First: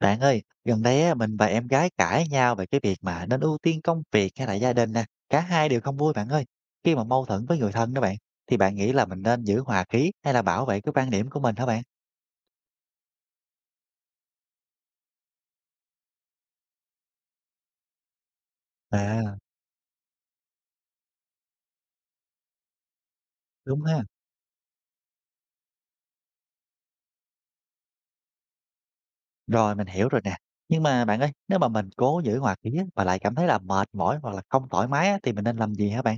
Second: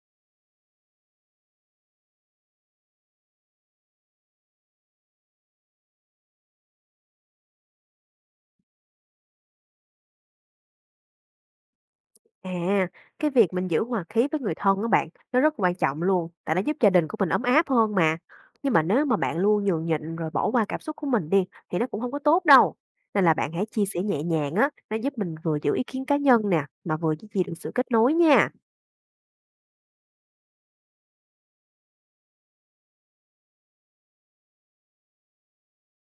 Bạn ơi, gần đây á, mình và em gái cãi nhau về cái việc mà nên ưu tiên công việc hay là gia đình nè. Cả hai đều không vui bạn ơi. Khi mà mâu thuẫn với người thân đó bạn, thì bạn nghĩ là mình nên giữ hòa khí hay là bảo vệ cái quan điểm của mình hả bạn? À, cái việc mình giữ hòa khí với người thân á bạn, nó rất quan trọng luôn, tại nó giúp gia đình của mình ấm áp hơn mà. Nhưng mà nếu mà À, bạn luôn nhường nhịn rồi bỏ qua cảm xúc của mình đi, thì nó cũng không có tốt đâu. Nên là bạn hãy đúng chia sẻ ha. nhẹ nhàng á, nó giúp mình vừa giữ ý kiến cá nhân nè, mà vừa duy trì được sự kết nối nha. Rồi mình hiểu rồi nè. Nhưng mà bạn ơi, nếu mà mình cố giữ hòa khí á, mà lại cảm thấy là mệt mỏi hoặc là không thoải mái á, thì mình nên làm gì hả bạn?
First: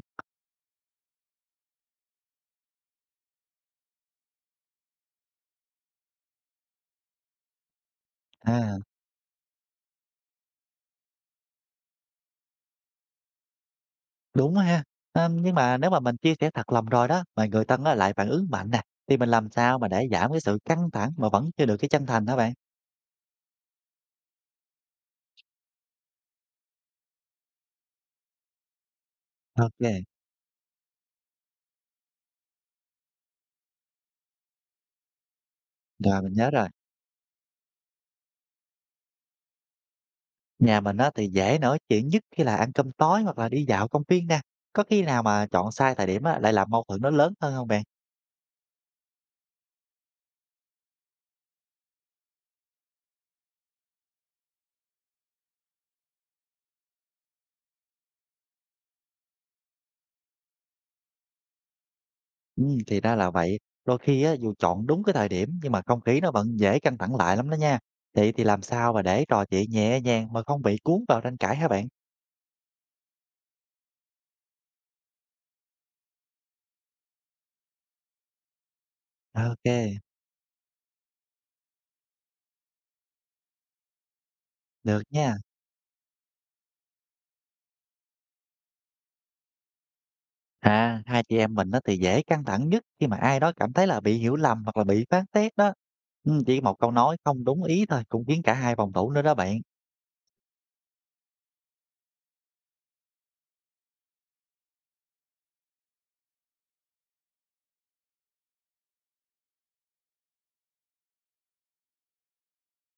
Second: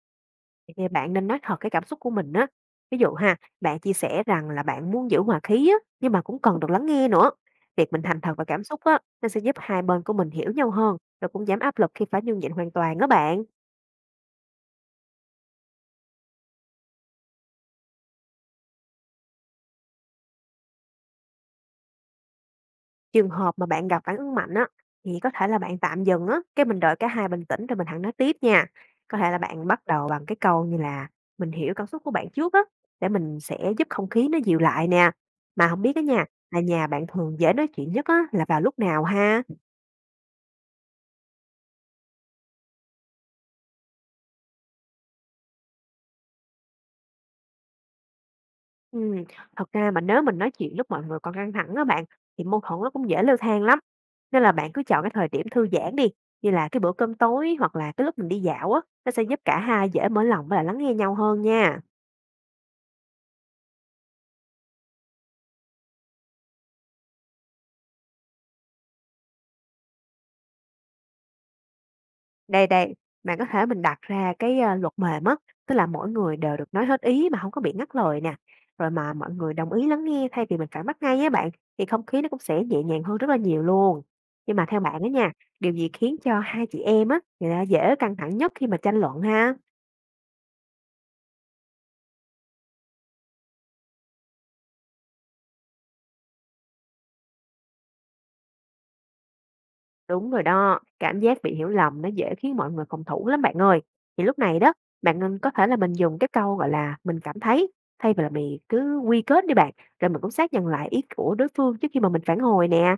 Thì bạn nên nói thật cái cảm xúc của mình á. Ví dụ ha, bạn chia sẻ rằng là bạn muốn giữ hòa khí á, nhưng mà cũng cần được lắng nghe nữa. Việc mình thành thật và cảm À, xúc á, nó sẽ giúp hai bên của mình hiểu nhau hơn, rồi cũng giảm áp lực khi phải nhường nhịn hoàn toàn đó bạn. đúng ha. À, nhưng mà nếu mà mình chia sẻ thật lòng rồi đó, mà người thân á, lại phản ứng mạnh nè, thì mình làm sao mà để giảm cái sự căng thẳng mà vẫn chưa được cái chân thành hả bạn? Trường hợp mà bạn gặp phản ứng mạnh á, thì có thể là bạn tạm dừng á, cái mình đợi cả hai bình tĩnh rồi mình hẳn nói tiếp nha. Có thể là bạn bắt Ok. đầu bằng cái câu như là mình hiểu cảm xúc của bạn trước á, để mình sẽ giúp không khí nó dịu lại nè. Mà không biết đó Rồi, nha, mình nhớ là rồi. nhà bạn thường dễ nói chuyện nhất á, là vào lúc nào ha? Nhà mình á thì dễ nổi chuyện nhất khi là ăn cơm tối hoặc là đi dạo công viên nè. Có khi nào mà chọn sai thời điểm á, lại làm mâu thuẫn nó lớn hơn không bạn? Ừ, thật ra mà nếu mình nói chuyện lúc mọi người còn căng thẳng á bạn, thì mâu thuẫn nó cũng dễ leo thang lắm. Nên là bạn cứ chọn cái thời điểm thư giãn đi, như là cái bữa cơm tối hoặc là cái lúc mình đi dạo á, nó sẽ giúp cả hai dễ mở lòng và lắng nghe nhau hơn nha. Thì ra là vậy. Đôi khi á, dù chọn đúng cái thời điểm nhưng mà không khí nó vẫn dễ căng thẳng lại lắm đó nha. Vậy thì làm sao mà để trò chuyện nhẹ nhàng mà không bị cuốn vào tranh cãi hả bạn? Đây, bạn có thể mình đặt ra cái, a, luật mềm á, tức là mỗi người đều được nói hết ý mà không có bị ngắt lời nè, rồi mà mọi người đồng ý Ok, lắng nghe thay vì mình phản bác ngay á bạn, thì không khí nó cũng sẽ nhẹ nhàng hơn rất là nhiều luôn. Nhưng mà theo được bạn đó nha, nha. điều gì khiến cho hai chị em á, người ta dễ căng thẳng nhất khi mà tranh luận ha? À, hai chị em mình á thì dễ căng thẳng nhất khi mà ai đó cảm thấy là bị hiểu lầm hoặc là bị phán xét đó. Chỉ một câu nói không đúng ý thôi cũng khiến cả hai phòng thủ nữa đó bạn. Đúng rồi đó, cảm giác bị hiểu lầm nó dễ khiến mọi người phòng thủ lắm bạn ơi. Thì lúc này đó, bạn nên có thể là mình dùng cái câu gọi là mình cảm thấy thay vì là mình cứ quy kết đi bạn, rồi mình cũng xác nhận lại ý của đối phương trước khi mà mình phản hồi nè.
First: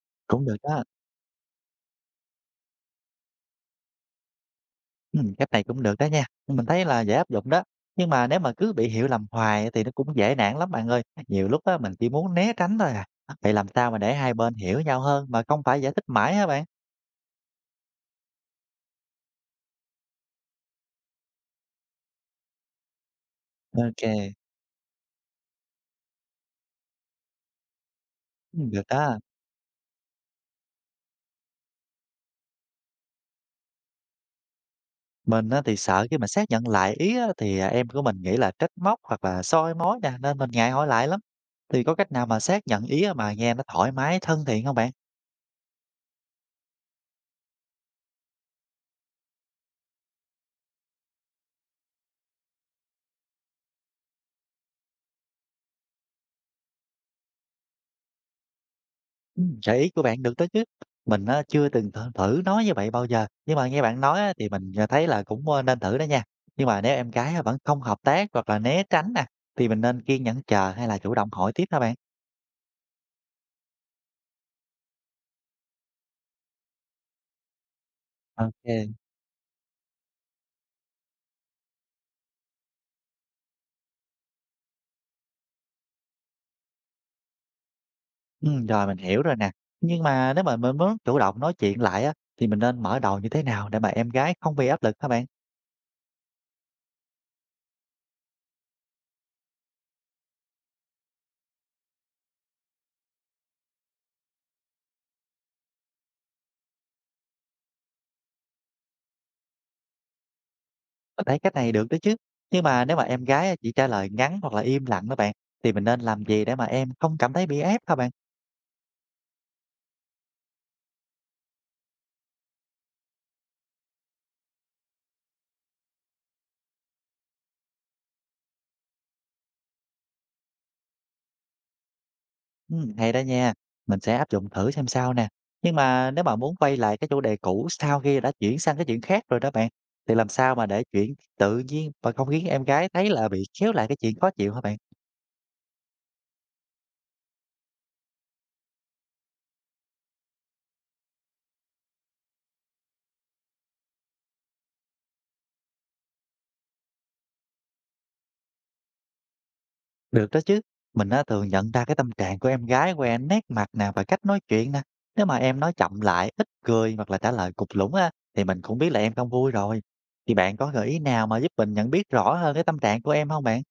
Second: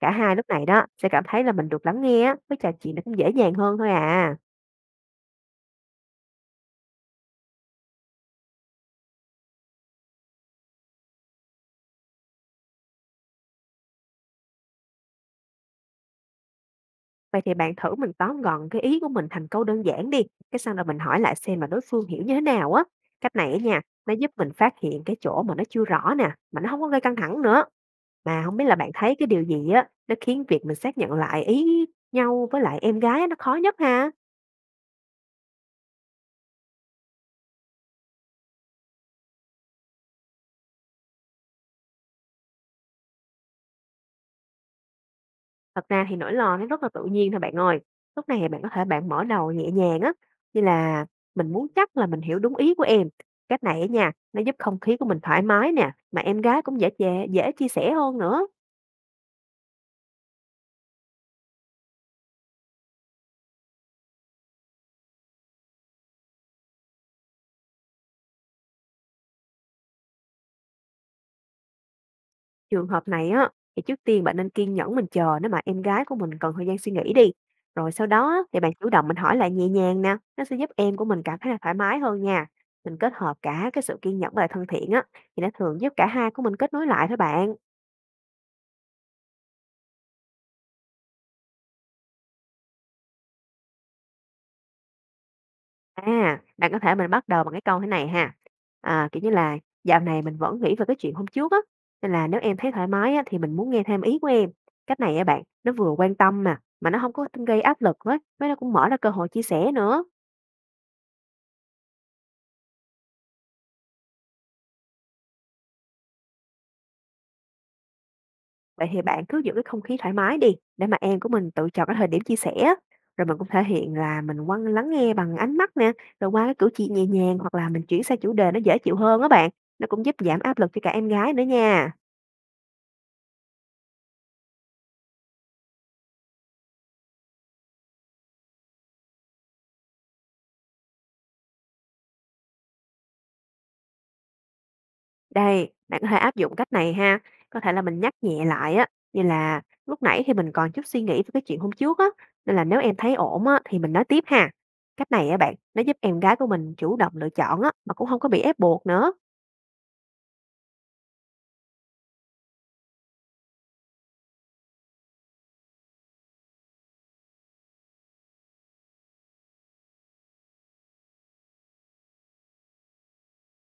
Cả hai Cũng lúc được này đó. đó sẽ cảm thấy là mình được lắng nghe á, với trò chuyện nó cũng dễ dàng hơn thôi à. Cách này cũng được đó nha, mình thấy là dễ áp dụng đó. Nhưng mà nếu mà cứ bị hiểu lầm hoài thì nó cũng dễ nản lắm bạn ơi. Nhiều lúc á, mình chỉ muốn né tránh thôi à. Vậy làm sao mà để hai bên hiểu nhau hơn mà không phải giải thích mãi hả bạn? Vậy thì bạn thử mình tóm gọn cái ý của mình thành câu đơn giản đi, cái sau đó mình hỏi lại xem mà đối phương hiểu như thế nào á. Cách này á nha, nó giúp OK, mình phát hiện cái chỗ mà nó chưa rõ nè, mà nó không có gây căng thẳng nữa. Mà không biết là được bạn thấy đó. cái điều gì á, nó khiến việc mình xác nhận lại ý nhau với lại em gái nó khó nhất ha? Mình á, thì sợ khi mà xác nhận lại ý á, thì, à, em của mình nghĩ là trách móc hoặc là soi mói nè, nên mình ngại hỏi lại lắm. Thì có cách nào mà xác nhận ý á, mà nghe nó thoải mái, thân thiện không bạn? Thật ra thì nỗi lo nó rất là tự nhiên thôi bạn ơi. Lúc này bạn có thể bạn mở đầu nhẹ nhàng á, như là "Mình muốn chắc là mình hiểu đúng ý của em." Cách này á nha, nó giúp không khí của mình thoải mái nè, mà em gái cũng dễ chia sẻ hơn nữa. Gợi ý của bạn được đó chứ. Mình á chưa từng thử nói như vậy bao giờ, nhưng mà nghe bạn nói á thì mình, thấy là cũng, nên thử đó nha. Nhưng mà nếu em gái á vẫn không hợp tác hoặc là né tránh nè, thì mình nên kiên nhẫn chờ hay là chủ động hỏi tiếp hả bạn? Trường hợp này á, thì trước tiên bạn nên kiên nhẫn mình chờ nếu mà em gái của mình cần thời gian suy nghĩ đi. Rồi sau đó á, OK, thì bạn kê, chủ động mình hỏi lại nhẹ nhàng nè, nó sẽ giúp em của mình cảm thấy là thoải mái hơn nha. Mình kết hợp cả cái sự kiên nhẫn và thân thiện á, thì nó thường giúp cả hai của mình kết nối lại thôi bạn. rồi mình hiểu rồi nè. Nhưng mà nếu mà mình muốn chủ động nói chuyện lại á, thì mình nên mở đầu như thế nào để mà em gái không bị áp lực hả bạn? À, bạn có thể mình bắt đầu bằng cái câu thế này ha. À, kiểu như là dạo này mình vẫn nghĩ về cái chuyện hôm trước á, nên là nếu em thấy thoải mái á, thì mình muốn nghe thêm ý của em. Cách này á bạn, nó vừa quan tâm mà nó không có gây áp lực với nó cũng mở ra cơ hội chia sẻ nữa. Mình thấy cách này được đó chứ. Nhưng mà nếu mà em gái á chỉ trả lời ngắn hoặc là im lặng đó bạn, thì mình nên làm gì để mà em không cảm thấy bị ép hả bạn? Vậy thì bạn cứ giữ cái không khí thoải mái đi, để mà em của mình tự chọn cái thời điểm chia sẻ. Rồi mình cũng thể hiện là mình quan lắng nghe bằng ánh mắt nè, rồi qua cái cử chỉ nhẹ nhàng hoặc là mình chuyển sang chủ đề nó dễ chịu hơn đó bạn. Nó cũng giúp giảm áp lực cho cả em gái nữa nha. Hay đó nha, mình sẽ áp dụng thử xem sao nè. Nhưng mà nếu mà muốn quay lại cái chủ đề cũ sau khi đã chuyển sang cái chuyện khác rồi đó bạn, thì làm sao mà để chuyện tự nhiên và không khiến em gái thấy là bị kéo lại cái chuyện khó chịu hả bạn? Đây, bạn có thể áp dụng cách này ha. Có thể là mình nhắc nhẹ lại á, như là lúc nãy thì mình còn chút suy nghĩ về cái chuyện hôm trước á, nên là nếu em thấy ổn á thì mình nói tiếp ha. Cách này á bạn, nó giúp em gái của mình chủ động lựa chọn á mà cũng không có bị ép buộc nữa. Được đó chứ. Mình á, thường nhận ra cái tâm trạng của em gái qua nét mặt nè và cách nói chuyện nè. Nếu mà em nói chậm lại, ít cười hoặc là trả lời cục lũng á, thì mình cũng biết là em không vui rồi. Thì bạn có gợi ý nào mà giúp mình nhận biết rõ hơn cái tâm trạng của em không bạn?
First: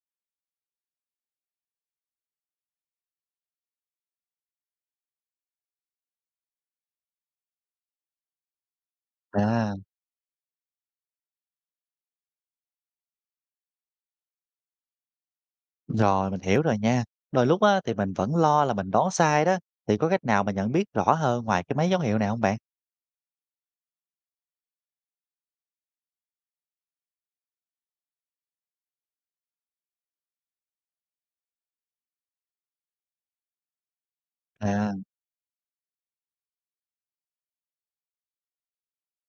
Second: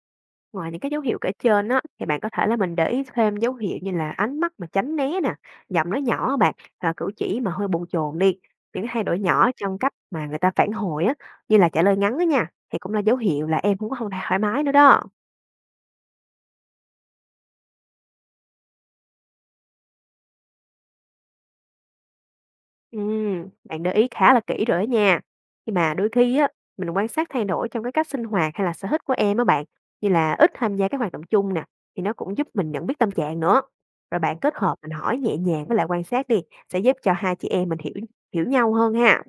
Ngoài những cái dấu hiệu kể trên á, thì bạn có thể là mình để ý thêm dấu hiệu như là ánh mắt mà tránh né nè, giọng nói nhỏ á bạn, hoặc là cử chỉ mà hơi bồn chồn đi. Những cái thay đổi nhỏ À. trong cách mà người ta phản hồi á, như là trả lời ngắn á nha, thì cũng là dấu hiệu là em không thoải mái nữa đó. Rồi, mình hiểu rồi nha. Đôi lúc á, thì mình vẫn lo là mình đoán sai đó. Thì có cách nào mà nhận biết rõ hơn ngoài cái mấy dấu hiệu này không bạn? Bạn để ý khá là kỹ rồi đó nha. Nhưng mà đôi khi á, mình quan sát thay đổi trong cái cách sinh hoạt hay là sở thích của em á bạn, như là ít tham gia các hoạt động chung nè, thì nó cũng giúp mình nhận biết tâm trạng nữa. Rồi bạn kết hợp mình À, hỏi nhẹ nhàng với lại quan sát đi, sẽ giúp cho hai chị em mình hiểu hiểu nhau hơn ha.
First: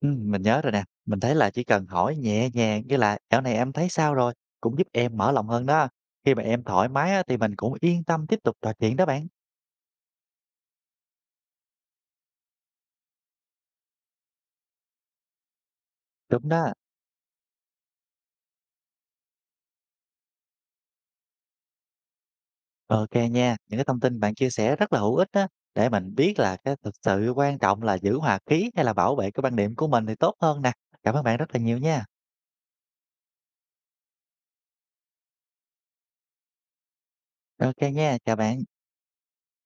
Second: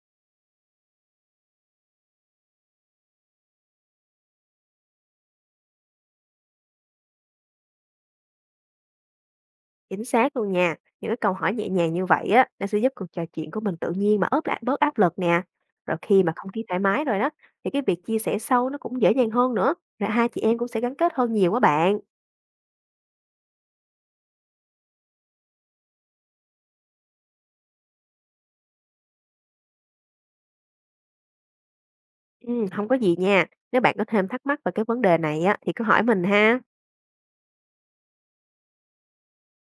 ừ, mình nhớ rồi nè. Mình thấy là chỉ cần hỏi nhẹ nhàng như là dạo này em thấy sao rồi, cũng giúp em mở lòng hơn đó. Khi mà em thoải mái á, thì mình cũng yên tâm tiếp tục trò chuyện đó bạn. Chính xác luôn nha. Những cái câu hỏi nhẹ nhàng như vậy á, nó sẽ giúp cuộc trò chuyện của mình tự nhiên mà ớt lại bớt áp lực nè. Rồi khi mà Đúng không khí đó. thoải mái rồi đó, thì cái việc chia sẻ sâu nó cũng dễ dàng hơn nữa. Rồi hai chị em cũng sẽ gắn kết hơn nhiều á bạn. Ok nha, những cái thông tin bạn chia sẻ rất là hữu ích đó. Để mình biết là cái thực sự quan trọng là giữ hòa khí hay là bảo vệ cái quan điểm của mình thì tốt hơn nè. Cảm ơn bạn rất là nhiều nha. Hông có gì nha. Nếu bạn có thêm thắc mắc về cái vấn đề này á, thì cứ hỏi mình ha. Ok nha, chào bạn.